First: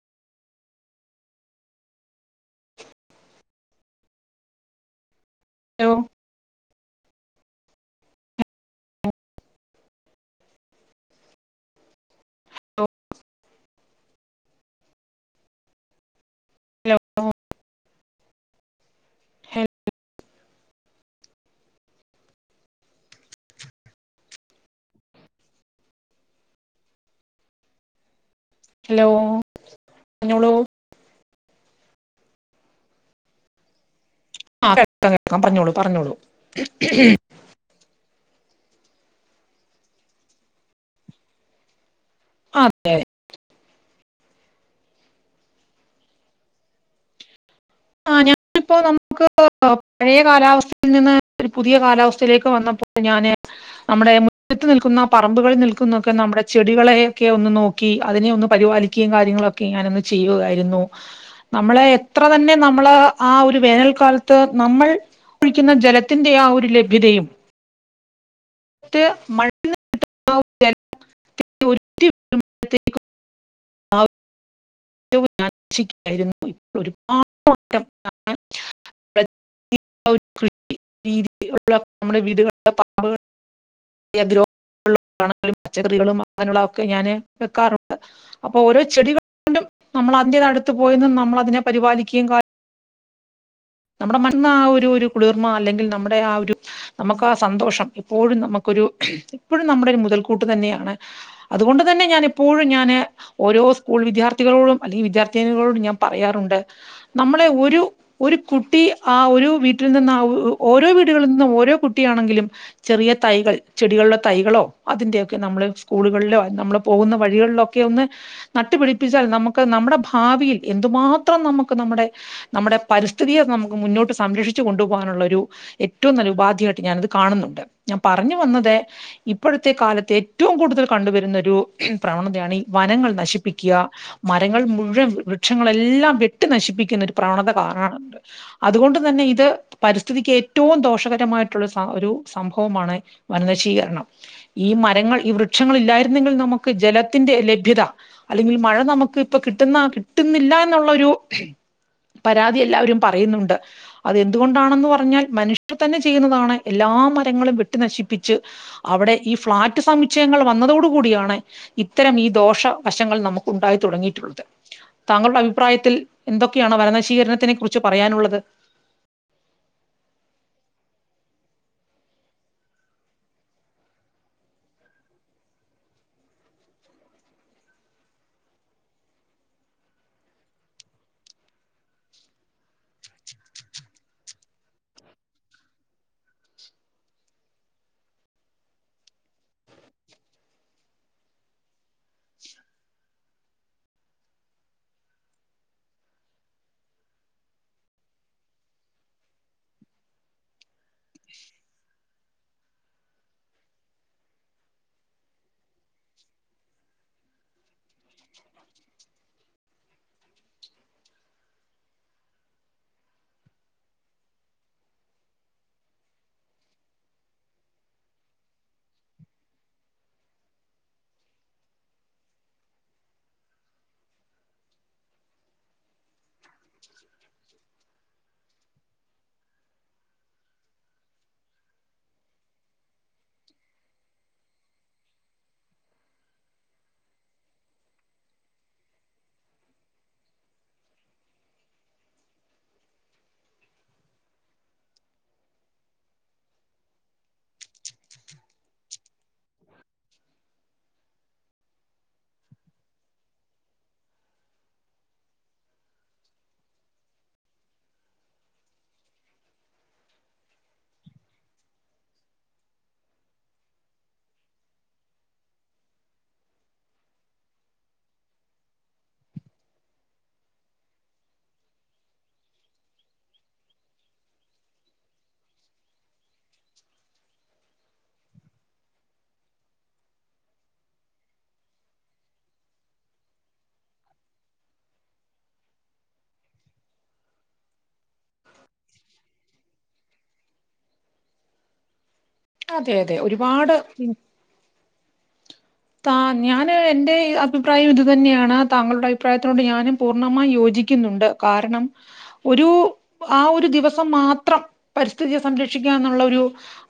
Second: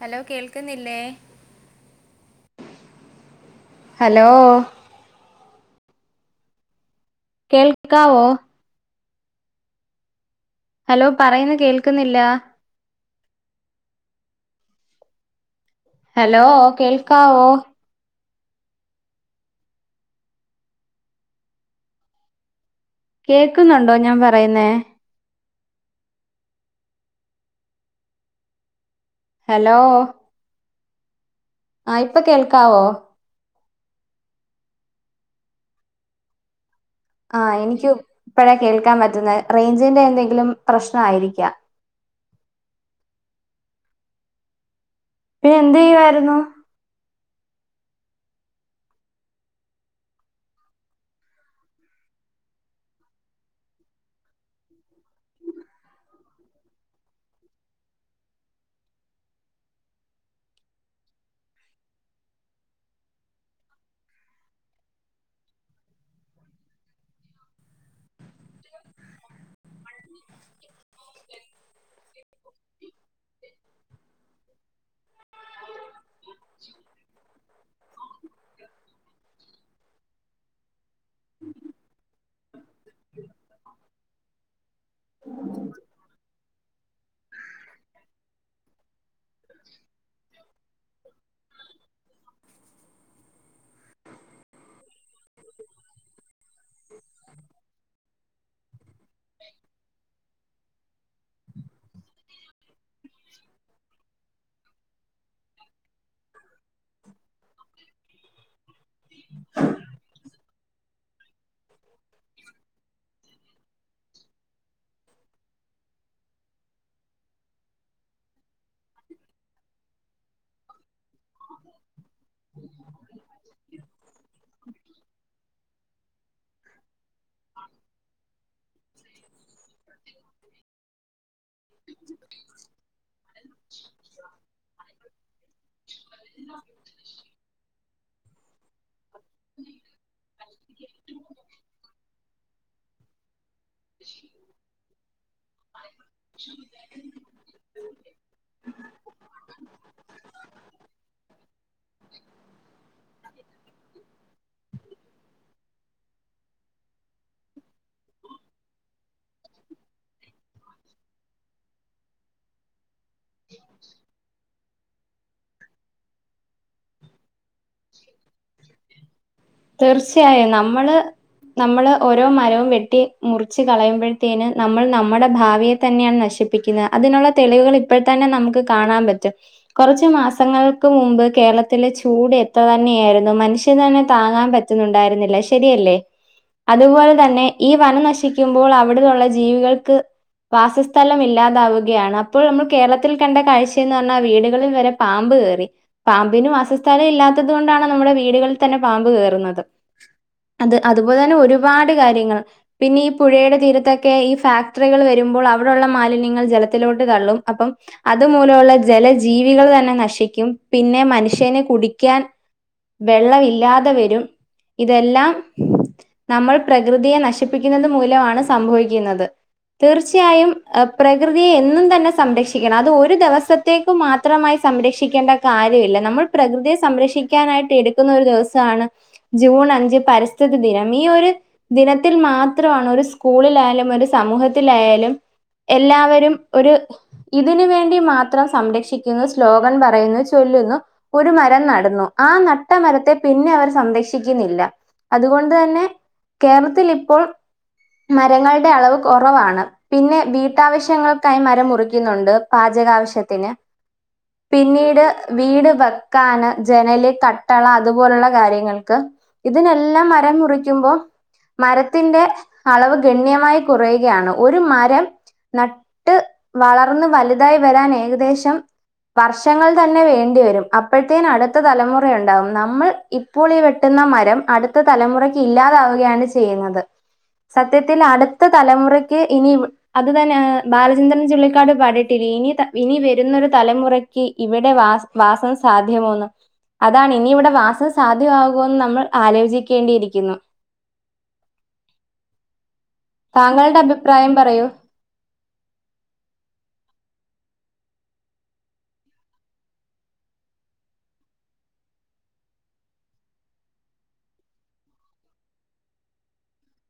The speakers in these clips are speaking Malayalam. ഹലോ കേൾക്കുന്നില്ലേ ഹലോ ഹലോ കേൾക്കാവോ ഹലോ പറയുന്ന കേൾക്കുന്നില്ല ഹലോ കേൾക്കാവോ ഹലോ കേക്കുന്നുണ്ടോ ഞാൻ പറയുന്നേ? ഹലോ ഹലോ പറഞ്ഞോളൂ ആഹ് ഇപ്പൊ കേൾക്കാവോ? ആഹ് ഇപ്പ കേൾക്കാ പറഞ്ഞോളൂ പറഞ്ഞോളൂ ആഹ് എനിക്കും ഇപ്പഴാ കേൾക്കാൻ പറ്റുന്നത് റേഞ്ചിന്റെ എന്തെങ്കിലും പ്രശ്നം ആയിരിക്കാ ആതന്നെ പിന്നെ എന്ത് ചെയ്യുവായിരുന്നു ഇപ്പോ നമുക്ക് പഴയ കാലാവസ്ഥയിൽ നിന്ന് ഒരു പുതിയ കാലാവസ്ഥയിലേക്ക് വന്നപ്പോൾ ഞാന് നമ്മുടെ മുറ്റത്ത് നിൽക്കുന്ന പറമ്പുകളിൽ നിൽക്കുന്നൊക്കെ നമ്മുടെ ചെടികളെ ഒക്കെ ഒന്ന് നോക് ക്കി അതിനെ ഒന്ന് പരിപാലിക്കുകയും കാര്യങ്ങളൊക്കെ ഞാൻ ഒന്ന് ചെയ്യുവായായിരുന്നു നമ്മളെ എത്ര തന്നെ നമ്മള് ആ ഒരു വേനൽക്കാലത്ത് നമ്മൾ ഒഴിക്കുന്ന ജലത്തിന്റെ ആ ഒരു ലഭ്യതയും ട്ട് മണ്ണ് [unintelligible] ഔ ഏറ്റവും ഞാൻച്ചിക്കായിരുന്നു പോയി ഒരുപാട് മൊത്തം മാം രീതി നമ്മുടെ വീടുകളിലോ പറമ്പക്കാ ളിലോ ഗ്രും പച്ചക്കറികളും അങ്ങനെയുള്ളത് ഒക്കെ ഞാന് വെക്കാറുണ്ട്. അപ്പൊ ഓരോ ചെടികൾ കൊണ്ടും നമ്മൾ അതിന്റെ അടുത്ത് പോയിനിന്ന് നമ്മൾ അതിനെ പരിപാലിക്കുകയും ക നമ്മുടെ മണ്ണ് ആഹ് ഒരു ഒരു കുളിർമ അല്ലെങ്കിൽ നമ്മുടെ ആഹ് ഒരു നമുക്ക് ആഹ് സന്തോഷം ഇപ്പോഴും നമുക്കൊരു ഇപ്പോഴും നമ്മുടെ ഒരു മുതൽക്കൂട്ട് തന്നെയാണ്. അതുകൊണ്ട് തന്നെ ഞാൻ എപ്പോഴും ഞാൻ. ഓരോ സ്കൂൾ വിദ്യാർത്ഥികളോടും അല്ലെങ്കിൽ വിദ്യാർത്ഥിനികളോടുംഞാൻ പറയാറുണ്ട്. നമ്മളെ ഒരു ഒരു കുട്ടി ആഹ് ഒരു വീട്ടിൽ നിന്ന് ആഹ് ഓരോ വീടുകളിൽ നിന്ന് ഓരോ കുട്ടിയാണെങ്കിലും. ചെറിയ തൈകൾ ചെടികളിലെ തൈകളോ അതിന്റെയൊക്കെ നമ്മള് സ്കൂളുകളിലോ നമ്മള് പോകുന്ന വഴികളിലൊ ക്കെ ഒന്ന് നട്ടുപിടിപ്പിച്ചാൽ നമുക്ക് നമ്മുടെ പ ഭാവിയിൽ എന്തുമാത്രം നമുക്ക് നമ്മുടെ നമ്മുടെ പരിസ്ഥി സ്ത്രീയെ നമുക്ക് മുന്നോട്ട് സംരക്ഷിച്ചു കൊണ്ടുപകാനുള്ള ഒരു ഏറ്റവും നല്ല ഉപാധിയായിട്ട് ഞാനത് കാണുന്നുണ്ട് ഞാൻ പറഞ്ഞു വന്നത്. ഇപ്പോഴത്തെ കാലത്ത് ഏറ്റവും കൂടുതൽ കണ്ടുവരുന്ന ഒരു പ്രവണതയാണ് ഈ വനങ്ങൾ നശിപ്പിക്ക. മരങ്ങൾ മുഴുവൻ വൃക്ഷങ്ങളെല്ലാം വെട്ടി നശിപ്പിക്കുന്ന ഒരു പ്രവണത കാണറ്ട് അതുകൊണ്ട് തന്നെ ഇത് പരിസ്ഥിതിക്ക് ഏറ്റവും ദോഷകരമായിട്ടുള്ള ഒരു സംഭവമാണ് വനനശീകരണം ഈ മരങ്ങൾ ഈ വൃക്ഷങ്ങൾ ഇല്ലായിരുന്നെങ്കിൽ നമുക്ക് ജല ത്തിന്റെ ലഭ്യത അല്ലെങ്കിൽ മഴ നമുക്ക് ഇപ്പൊ കിട്ടുന്ന കിട്ടുന്നില്ല എന്നുള്ളഒരു. പരാതി എല്ലാവരും പറയുന്നുണ്ട്. അതെന്തുകൊണ്ടാണെന്ന് പറഞ്ഞാൽ മനുഷ്യർ തന്നെ ചെയ്യുന്നതാണ് എല്ലാ മരങ്ങളും വെട്ടി നശിപ്പിച്ച്. അവിടെ ഈ ഫ്ളാറ്റ് സമുച്ചയങ്ങൾ വന്നതോടു കൂടിയാണ് ഇത്തരം ഈ ദോഷ വശങ്ങൾ നമുക്ക് ഉണ്ടായി തുടങ്ങിയിട്ടുള്ളത് താങ്കളുടെ അഭിപ്രായത്തിൽ എന്തൊക്കെയാണ് വനശീകരണത്തിനെ കുറി ച്ച് പറയാനുള്ളത്. തീർച്ചയായും നമ്മള്. നമ്മള് ഓരോ മരവും വെട്ടി മുറച്ച് കളയുമ്പോഴത്തേന് നമ്മൾ നമ്മുടെ ഭാവിയെ തന്നെയാണ് നശിപ്പ പ്പിക്കുന്നത് അതിനുള്ള തെളിവുകൾ ഇപ്പോഴ തന്നെ നമുക്ക് കാണാൻ പറ്റും. കുറച്ച് മാസങ്ങൾക്ക് മുമ്പ് കേരളത്തിലെ ചൂട് എത്ര തന്നെയായിരുന്നു. മനുഷ്യൻ തന്നെ താങ്ങാൻ പറ്റുന്നുണ്ടായിരുന്നില്ല ശരിയല്ലേ? അതുപോലെ തന്നെ ഈ വനം നശിക്കുമ്പോൾ അവിടുന്നുള്ള ജീവികൾക്ക്. വാസസ്ഥലം ഇല്ലാതാവുകയാണ്. അപ്പോൾ നമ്മൾ കേരളത്തിൽ കണ്ട കാഴ്ചയന്ന് പറഞ്ഞാൽ വീടുകളിൽ വരെ പാമ്പ് കേറി പാമ്പിനും വാസസ്ഥലം ഇല്ലാത്തത് കൊണ്ടാണ് നമ്മുടെ വീടുകളിൽ തന്നെ പാമ്പ് കേറുന്നത് അത് അതുപോലെ തന്നെ ഒരുപാട് കാര്യങ്ങൾ. പിന്നീ പുഴയുടെ തീരത്തൊക്കെ ഈ ഫാക്ടറികൾ വരുമ്പോൾ അവിടുള്ള മാലിന്യങ്ങൾ ജലത്തിലോട്ട് തള്ളും. അപ്പം അതുമൂലമുള്ള ജല ജീവികൾ തന്നെ നശിക്കും പിന്നെ മനുഷ്യന് കുടിക്കാൻ. വെള്ളം ഇല്ലാതെ വരും. ഇതെല്ലാം നമ്മൾ പ്രകൃതിയെ നശിപ്പിക്കുന്നത് മൂലവാണ് സംഭവിക്കുന്നത്. തീർച്ചയായും എ പ്രകൃതിയെ എന്നും തന്നെ സംരക്ഷിക്കണം അത് ഒരു ദിവസ ത്തെക്ക് മാത്രമായി സംരക്ഷിക്കേണ്ട കാര്യമില്ല. നമ്മൾ പ്രകൃതിയെ സംരക്ഷിക്കാനായിട്ട് എടുക്കുന്നോരു ദിവസ ട്ടാണ് ജൂൺ അഞ്ച് പരിസ്ഥിതി ദിനം. ഈ ഒര് ദിനത്തിൽ മാത്രമാണ് ഒരു സ്കൂളിലായാലും ഒരു സമൂഹത്തിലായാലും. എല്ലാവരും ഒര്. ഇതിന് വേണ്ടി മാത്രം സംരക്ഷിക്കുന്ന ശ്ലോകം പറയുന്നു ചൊല്ലുനു ഒരു മരം നടന്നു ആ നട്ട മരത്തെ പിന്നെ അവർ സംരക്ഷിക്കുന്നില്ല അതുകൊണ്ട് തന്നെ കേരളത്തിലി ഇപ്പോൾ മരങ്ങളുടെ അളവ് കൊറവാണ് പിന്നെ വീട്ടാവശ്യങ്ങൾക്കായി മരം മുറിക്കുന്നുണ്ട് പാചകാവശ്യത്തിന് പിന്നീട് വീട് വെക്കാന് ജനല് കട്ടള അതുപോലുള്ള കാര്യങ്ങൾക്ക് ഇതിനെല്ലാം മരം മുറിക്കുമ്പോ മരത്തിന്റെ അളവ് ഗണ്യമായി കുറയുകയാണ് ഒരു മരം നട്ട് വളർന്ന് വലുതായി വരാൻ ഏകദേശം വർഷങ്ങൾ തന്നെ വേണ്ടിവരും അപ്പോഴത്തേന് അടുത്ത തലമുറയുണ്ടാവും നമ്മൾ ഇപ്പോൾ ഈ വെട്ടുന്ന മരം അടുത്ത തലമുറക്ക് ഇല്ലാതാവുകയാണ് ചെയ്യുന്നത് സത്യത്തിൽ അടുത്ത തലമുറക്ക് ഇനി വെ അത് തന്നെ ബാലചന്ദ്രൻ ചുള്ളിക്കാട് പാടീട്ടിലിനി ഇനി വരുന്നൊരു തലമുറ ക്കി ഇവിടെ വാ വാസം സാധ്യമോന്ന് അതാണ് ഇനിവിടെ വാസം സാധ്യമാകോന്ന് നമ്മൾ ആലോചിക്കേണ്ടിയിരിക്കുന്നു അതെ അതെ ഒരുപാട് താങ്കളുടെ അഭിപ്രായം പറയൂ താ ഞാന് എൻറെ അഭിപ്രായം ഇതു തന്നെയാണ് താങ്കളുടെ അഭിപ്രായത്തിനോട് ഞാനും പൂർണ്ണമായി യോജിക്കുന്നുണ്ട് കാരണം ഒരു ആ ഒരു ദിവസം മാത്രം പരിസ്ഥിതിയെ സംരക്ഷിക്കാന്നുള്ളൊരു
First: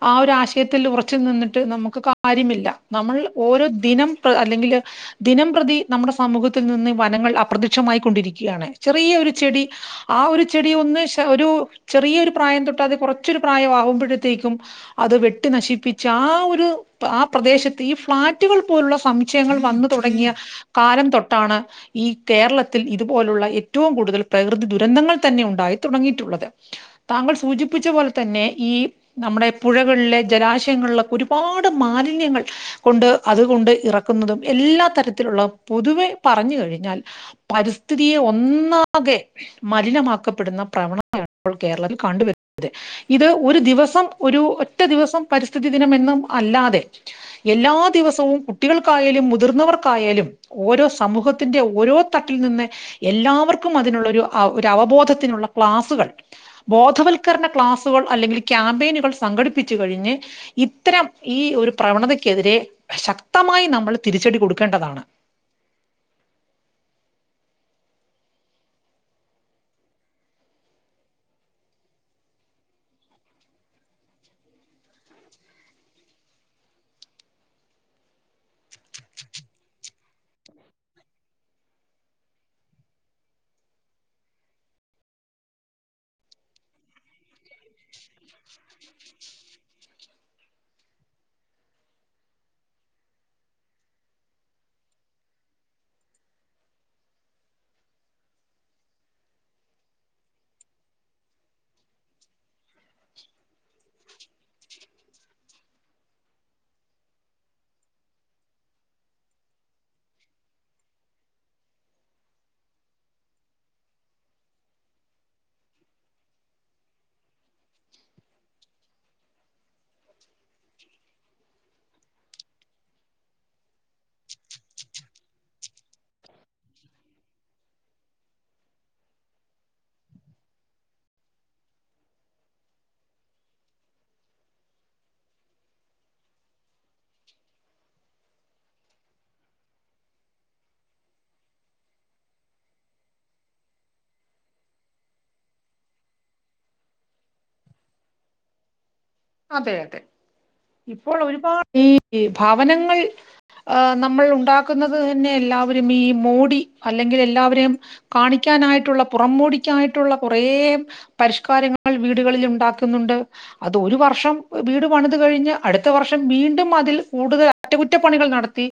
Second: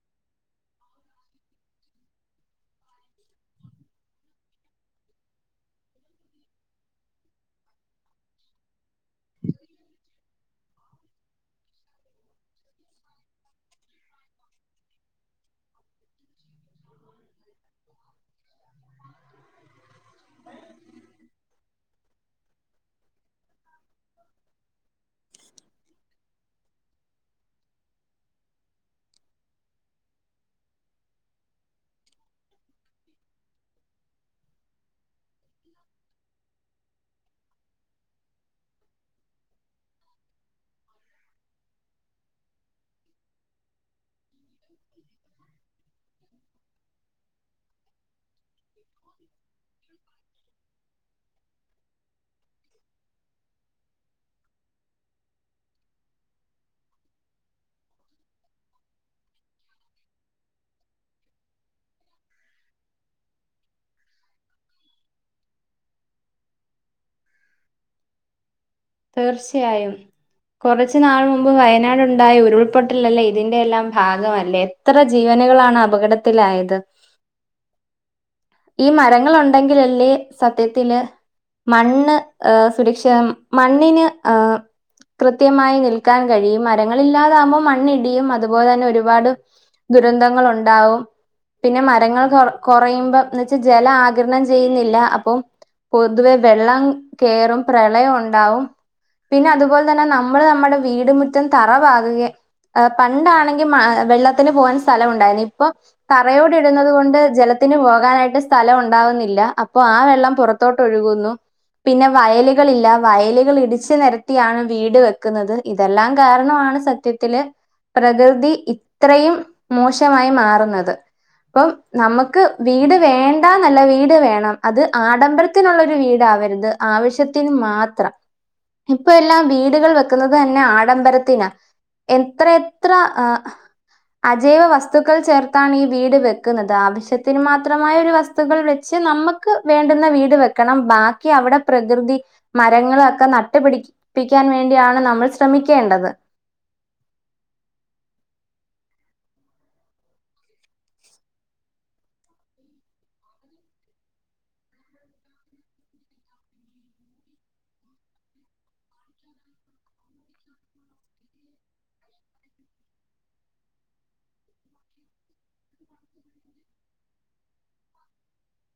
ആ ഒരാശയത്തിൽ ഉറച്ച് നിന്നിട്ട് നമുക്ക് കാര്യമില്ല നമ്മൾ ഓരോ ദിനം പ്ര് അല്ലെങ്കില് ദിനം പ്രതി നമ്മുടെ സമൂഹത്തിൽ നിന്ന് വനങ്ങൾ അപ്രത്യക്ഷമായിക്കൊണ്ടിരിക്കയാണ് ചെറിയൊരു ചെടി ആ ഒരു ചെടി ഒന്ന് ശ ഒരു ചെറിയൊരു പ്രായം തൊട്ട് അത് കുറച്ചൊരു പ്രായം ആകുമ്പൊഴത്തേക്കും അത് വെട്ടി നശിപ്പിച്ച ആ ഒരു ആ പ്രദേശത്ത് ഈ ഫ്ളാ റ്റ്കൾ പോലുള്ള സംമുച്ഛയങ്ങൾ വന്ന് തുടങ്ങിയ കാലം തൊട്ടാണ് ഈ കേരളത്തിൽ ഇതുപോലുള്ള ഏറ്റവും കൂടുതൽ പ്രകൃതി ദുരന്തങ്ങൾ തന്നെ ഉണ്ടായി തുടങ്ങിയിട്ടുള്ളത് താങ്കൾ സൂചിപ്പിച്ച പോലെ തന്നെ ഈ നമ്മുടെ പുഴകളിലെ ജലാശയങ്ങളിലൊക്കെ ഒരുപാട് മാലിന്യങ്ങൾ കൊണ്ട് അതുകൊണ്ട് ഇറക്കുന്നതും എല്ലാ തരത്തിലുള്ള പൊതുവെ പറഞ്ഞു കഴിഞ്ഞാൽ പരിസ്ഥിതിയെ ഒന്നാകെ മലിനമാക്കപ്പെടുന്ന പ്രവണതയാണ് ഇപ്പോൾ കേരളത്തിൽ കണ്ടുവരുന്നത് ഇത് ഒരു ദിവസം ഒരു ഒറ്റ ദിവസം പരിസ്ഥിതി ദിനമെന്നും അല്ലാതെ എല്ലാ ദിവസവും കുട്ടികൾക്കായാലും മുതിർന്നവർക്കായാലും ഓരോ സമൂഹത്തിന്റെ ഓരോ തട്ടിൽ നിന്ന് എല്ലാവർക്കും അതിനുള്ളൊരു ഒരവബോധത്തിനുള്ള ക്ലാസുകൾ ബോധവൽക്കരണ ക്ലാസുകൾ അല്ലെങ്കിൽ ക്യാമ്പയിനുകൾ സംഘടിപ്പിച്ചു കഴിഞ്ഞ് ഇത്തരം ഈ ഒരു പ്രവണതക്കെതിരെ ശക്തമായി നമ്മൾ തിരിച്ചടി കൊടുക്കേണ്ടതാണ് തീർച്ചയായും കുറച്ച് നാൾ മുമ്പ് വയനാട് ഉണ്ടായ ഉരുൾപൊട്ടലല്ലേ ഇതിന്റെഎല്ലാം ഭാഗമല്ലേ എത്ര ജീവനുകളാണ് അപകടത്തിലായത് ഈ മരങ്ങൾ ഉണ്ടെങ്കിലല്ലേ സത്യത്തില് മണ്ണ് ഏഹ് സുരക്ഷിതം മണ്ണിന് ആഹ് കൃത്യമായി നിൽക്കാൻ കഴിയും മരങ്ങളില്ലാതാകുമോൾ മണ്ണിടിയും അതുപോലെ തന്നെ ഒരുപാട് ദുരന്തങ്ങളുണ്ടാവും പിന്നെ മരങ്ങൾ കൊ കുറയുമ്പോ എന്നന്ന് വച്ചാ ജലം ആകിരണം ചെയ്യുന്നില്ല അപ്പം പൊതുവെ വെള്ളം കേറും പ്രളയം ഉണ്ടാവും പിന്നെ അതുപോലെ തന്നെ നമ്മൾ നമ്മുടെ വീടു മുറ്റും തറ പാകുകെ പണ്ടാണെങ്കിൽ വെള്ളത്തിന് പോകാൻ സ്ഥലം ഉണ്ടായിരുന്നു ഇപ്പൊ തറയോട് ഇടുന്നത് കൊണ്ട് ജലത്തിന് പോകാനായിട്ട് സ്ഥലം ഉണ്ടാവുന്നില്ല അപ്പൊ ആ വെള്ളം പുറത്ത് തോട്ടൊഴുകുന്നു പിന്നെ വയലുകൾ ഇല്ലാ വയലുകൾ ഇടിച്ച് നിരത്തിയാണ് വീട് വെക്കുന്നത് ഇതെല്ലാം കാരണമാണ് സത്യത്തില് പ്രകൃതി ഇത്രയും മോശമായി മാറുന്നത് ഇപ്പം നമുക്ക് വീട് വേണ്ടാന്നല്ല വീട് വേണം അത് ആഡംബര ത്തിനുള്ളൊരു വീടാവരുത് ആവശ്യത്തിന് മാത്രം ത്രം ഇപ്പം എല്ലാം വീടുകൾ വെക്കുന്നത് തന്നെ ആഡംബരത്തിനാ എത്ര എത്ര ആഹ് അജൈവ വസ്തുക്കൾ ചേർത്താണ് ഈ വീട് വെക്കുന്നത് ആവശ്യത്തിന് മാത്രമായ ഒരു വസ് ത്തുകൾ വെച്ച് നമുക്ക് വേണ്ടുന്ന വീട് വെക്കണം ബാക്കി അവിടെ പ്രകൃതി മരങ്ങളൊക്കെ നട്ടുപിടിപ്പിക്കാൻ വേണ്ടിയാണ് നമ്മൾ ശ്രമിക്കേണ്ടത് അതെ അതെ ഇപ്പോൾ ഒരുപാട് ഈ ഭവനങ്ങൾ ആഹ്‌ നമ്മൾ ഉണ്ടാക്കുന്നത് തന്നെ എല്ലാവരും ഈ മോടി അല്ലെങ്കിൽ എല്ലാവരെയും കാണിക്കാനായിട്ടുള്ള പുറംമോടിക്കായിട്ടുള്ള കുറേ പരിഷ്കാരങ്ങൾ വീടുകളിൽ ഉണ്ടാക്കുന്നുണ്ട് അത് ഒരു വർഷം വർഷം വീട് പണിത് കഴിഞ്ഞ് അടുത്ത വർഷം വീണ്ടും അതിൽ കൂടുതൽ അറ്റകുറ്റപ്പണികൾ നടത്തി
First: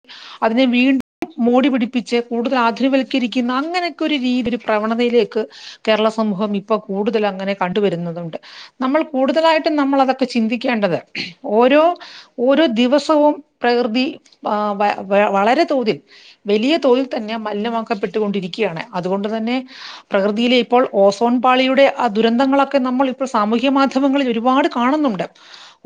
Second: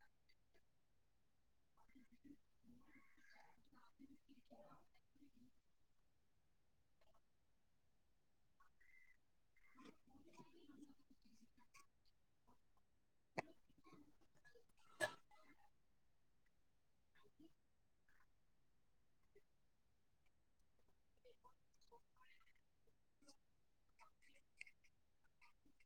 അതിനെ വീണ്ടും മോടിപിടിപ്പിച്ച് കൂടുതൽ ആധുവൽക്കരിക്കുന്ന അങ്ങനൊക്കെ ഒരു രീതി ഒരു പ്രവണതയിലേക്ക് കേരള സമൂഹം ഇപ്പൊ കൂടുതൽ അങ്ങനെ കണ്ടുവരുന്നതുണ്ട് നമ്മൾ കൂടുതലായിട്ടും നമ്മൾ അത് ഇപ്പോ ചിന്തിക്കേണ്ടത് ഓരോ ഓരോ ദിവസവും പ്രകൃതി ആഹ് വളരെ തോതിൽ വലിയ തോതിൽ തന്നെ മലിനമാക്കപ്പെട്ടുക കൊണ്ടിരിക്കുകയാണ് അതുകൊണ്ട് തന്നെ പ്രകൃതിയില് ഇപ്പോൾ ഓസോൺ പാളിയുടെ ആ ദുരന്തങ്ങളൊക്കെ നമ്മൾ ഇപ്പോൾ സാമൂഹ്യ മാധ്യമങ്ങളിൽ ഒരുപാട് കാണുന്നുണ്ട്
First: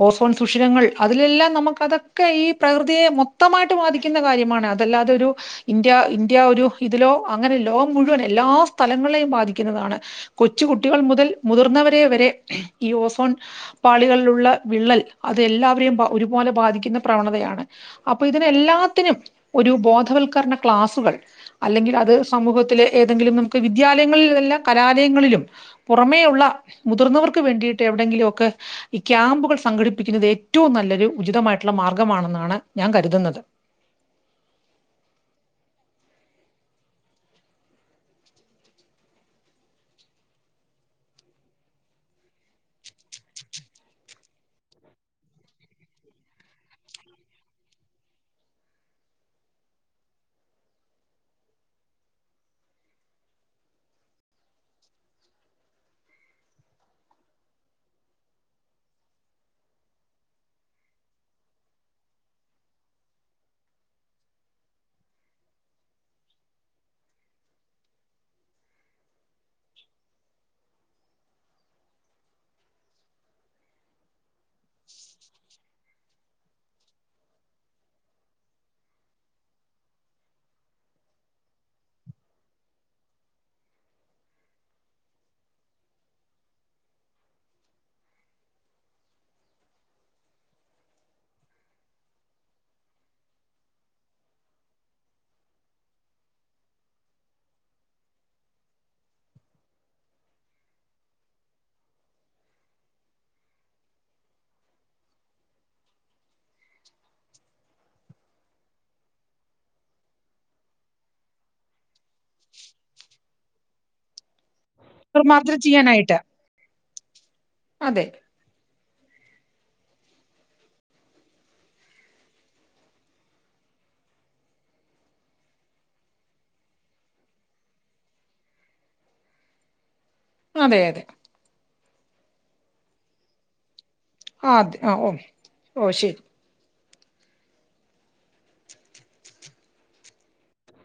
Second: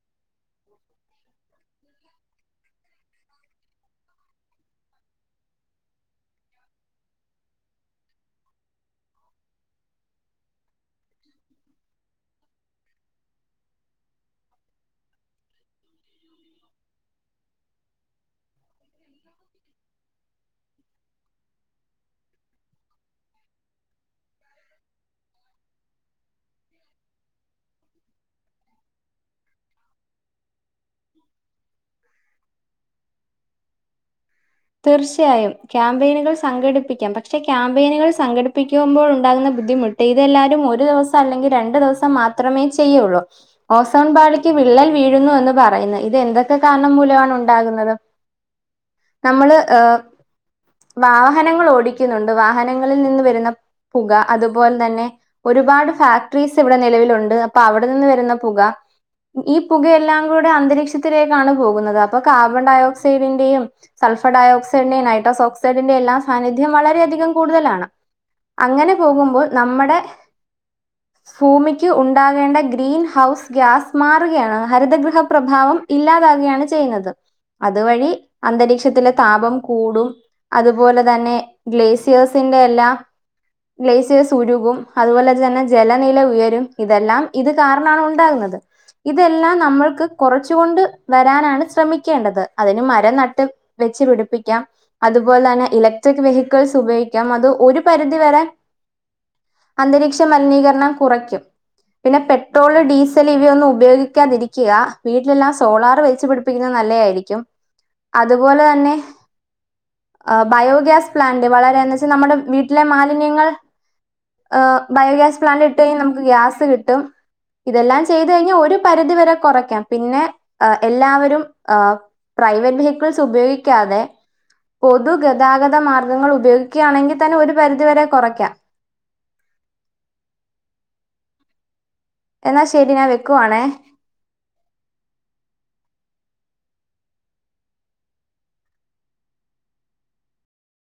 ഓസോൺ സുഷിരങ്ങൾ അതിലെല്ലാം നമുക്ക് അതൊക്കെ ഈ പ്രകൃതിയെ മൊത്തമായിട്ട് ബാധിക്കും ക്കുന്ന കാര്യമാണ് അതല്ലാതൊരു ഇന്ത്യ ഇന്ത്യ ഒരു ഇതിലോ അങ്ങനെ ലോകം മുഴുവൻ എല്ലാ സ്ഥലങ്ങളെയും ബാധിക്കുന്നതാണ് കൊച്ചുകുട്ടികൾ മുതൽ മുതിർന്നവരെ വരെ ഈ ഓസോൺ പാളികളിലുള്ള വിള്ളൽ അത് എല്ലാവരെയും ഒരുപോലെ ബാധിക്കുന്ന പ്രവണതയാണ് അപ്പൊ ഇതിനെ എല്ലാത്തിനും ഒരു ബോധവൽക്കരണ ക്ലാസുകൾ അല്ലെങ്കിൽ അത് സമൂഹത്തിലെ ഏതെങ്കിലും നമുക്ക് വിദ്യാലയങ്ങളിൽല്ല കലാലയങ്ങളിലും പുറമേയുള്ള മുതിർന്നവർക്ക് വേണ്ടിയിട്ട് എവിടെങ്കിലുമൊക്കെ ഈ ക്യാമ്പുകൾ സംഘടിപ്പിക്കുന്നത് ഏറ്റവും നല്ലൊരു ഉചിതമായിട്ടുള്ള മാർഗമാണെന്നാണ് ഞാൻ കരുതുന്നത് തീർച്ചയായും ക്യാമ്പയിനുകൾ സംഘടിപ്പിക്കാം പക്ഷെ ക്യാമ്പയിനുകൾ സംഘടിപ്പിക്കുമ്പോൾ ഉണ്ടാകുന്ന ബുദ്ധിമുട്ട് ഇതെല്ലാരും ഒരു ദിവസം അല്ലെങ്കിൽ രണ്ടു ദിവസം മാത്രമേ ചെയ്യുള്ളൂ ഓസോൺ പാളിക്ക് വിള്ളൽ വീഴുന്നു എന്ന് പറയുന്നത് ഇത് എന്തൊക്കെ കാരണം മൂലമാണ് ഉണ്ടാകുന്നത് നമ്മള് ഏഹ് വാഹനങ്ങൾ ഓടിക്കുന്നുണ്ട് വാഹനങ്ങളിൽ നിന്ന് വരുന്ന പുക അതുപോലെ തന്നെ ഒരുപാട് ഫാക്ടറീസ് ഇവിടെ നിലവിലുണ്ട് അപ്പൊ അവിടെ നിന്ന് വരുന്ന പുക ഈ പുകയെല്ലാം കൂടെ അന്തരീക്ഷത്തിലേക്കാണ് പോകുന്നത് അപ്പൊ കാർബൺ ഡയോക്സൈഡിന്റെയും സൾഫർ ഡയോക്സൈഡിന്റെയും, നൈട്രോസക്സൈഡിന്റെ എല്ലാം സാന്നിധ്യം വളരെയികം കൂടുതലാണ് അങ്ങനെ പോകുമ്പോൾ നമ്മടെ ഭൂമിക്ക് ഉണ്ടാകേണ്ട ഗ്രീൻ ഹൗസ് ഗ്യാസ് മാറുകയാണ് ഹരിതഗൃഹ പ്രഭാവം ഇല്ലാത ആകുകയാണ് ചെയ്യുന്നത് അതുവഴി അന്തരീക്ഷ ത്തിത്തിലെ താപം കൂടും അതുപോലെ തന്നെ ഗ്ലസിയേഴ്സിന്റെ എല്ലാം ലേസിയ്സ് ഉരുവും അതുപോലെ തന്നെ ജലനില ഉയരും ഇതെല്ലാം ഇത് കാരണാണ് ഉണ്ടാകുന്നത് ഇതെല്ലാം നമ്മൾക്ക് കൊറച്ച് കൊണ്ട് വരാനാണ് ശ്രമിക്കേണ്ടത് അതിന് മരം നട്ട് വെച്ച് പിടിപ്പിക്കാം അതുപോലെ ആണ് ഇലക്ട്രിക് വെഹിക്കിൾസ് ഉപയോഗിക്കാം അത് ഒരു പരിധി വരെ അന്തരീക്ഷ മലിനീകരണം കുറയ്ക്കും പിന്നെ പെട്രോള് ഡീസൽ ഇവയൊന്നും ഉപയോഗിക്കാതിരിക്കുക വീട്ടില് എല്ലാം സോളാർ വെച്ചു പിടി പ്പിക്കുന്നെ നല്ലയായിരിക്കും അതുപോലെ അന്നെ ആഹ് ബയോഗ്യാസ് പ്ലാന്റ് വളരാന് ത് നമ്മുടെ വീട്ടിലെ മാലിന്യങ്ങൾ ഏ ബയോഗ്യാസ് മാർജർ പ്ലാന്റ് ഇട്ട് കഴിഞ്ഞാൽ ചെയ്യാനായിട്ട് നമുക്ക് ഗ്യാസ് കിട്ടും ഇതെല്ലാം അതെ ചെയ്ത് കഴിഞ്ഞാൽ ഒരു ഒരു പരിധി വരെ കൊറയ്ക്കാം പിന്നെ എ എല്ലാവരും ഏ പ്രൈവല്ലി പെൾസ് ഉപയോഗിക്കാതെ പൊതുഗതാഗത മാർഗ്ഗങ്ങൾ ഉപയോഗിക്കുക ആണെങ്കിൽ തന്നെ ഒരു പരിധിവരെ കൊറയ്ക്കാം അതെ അതെ എന്നാ ശരി ഞാ വെക്കുവാണേ ആഹ് അതെ ആഹ് ഓ ഓ ശരി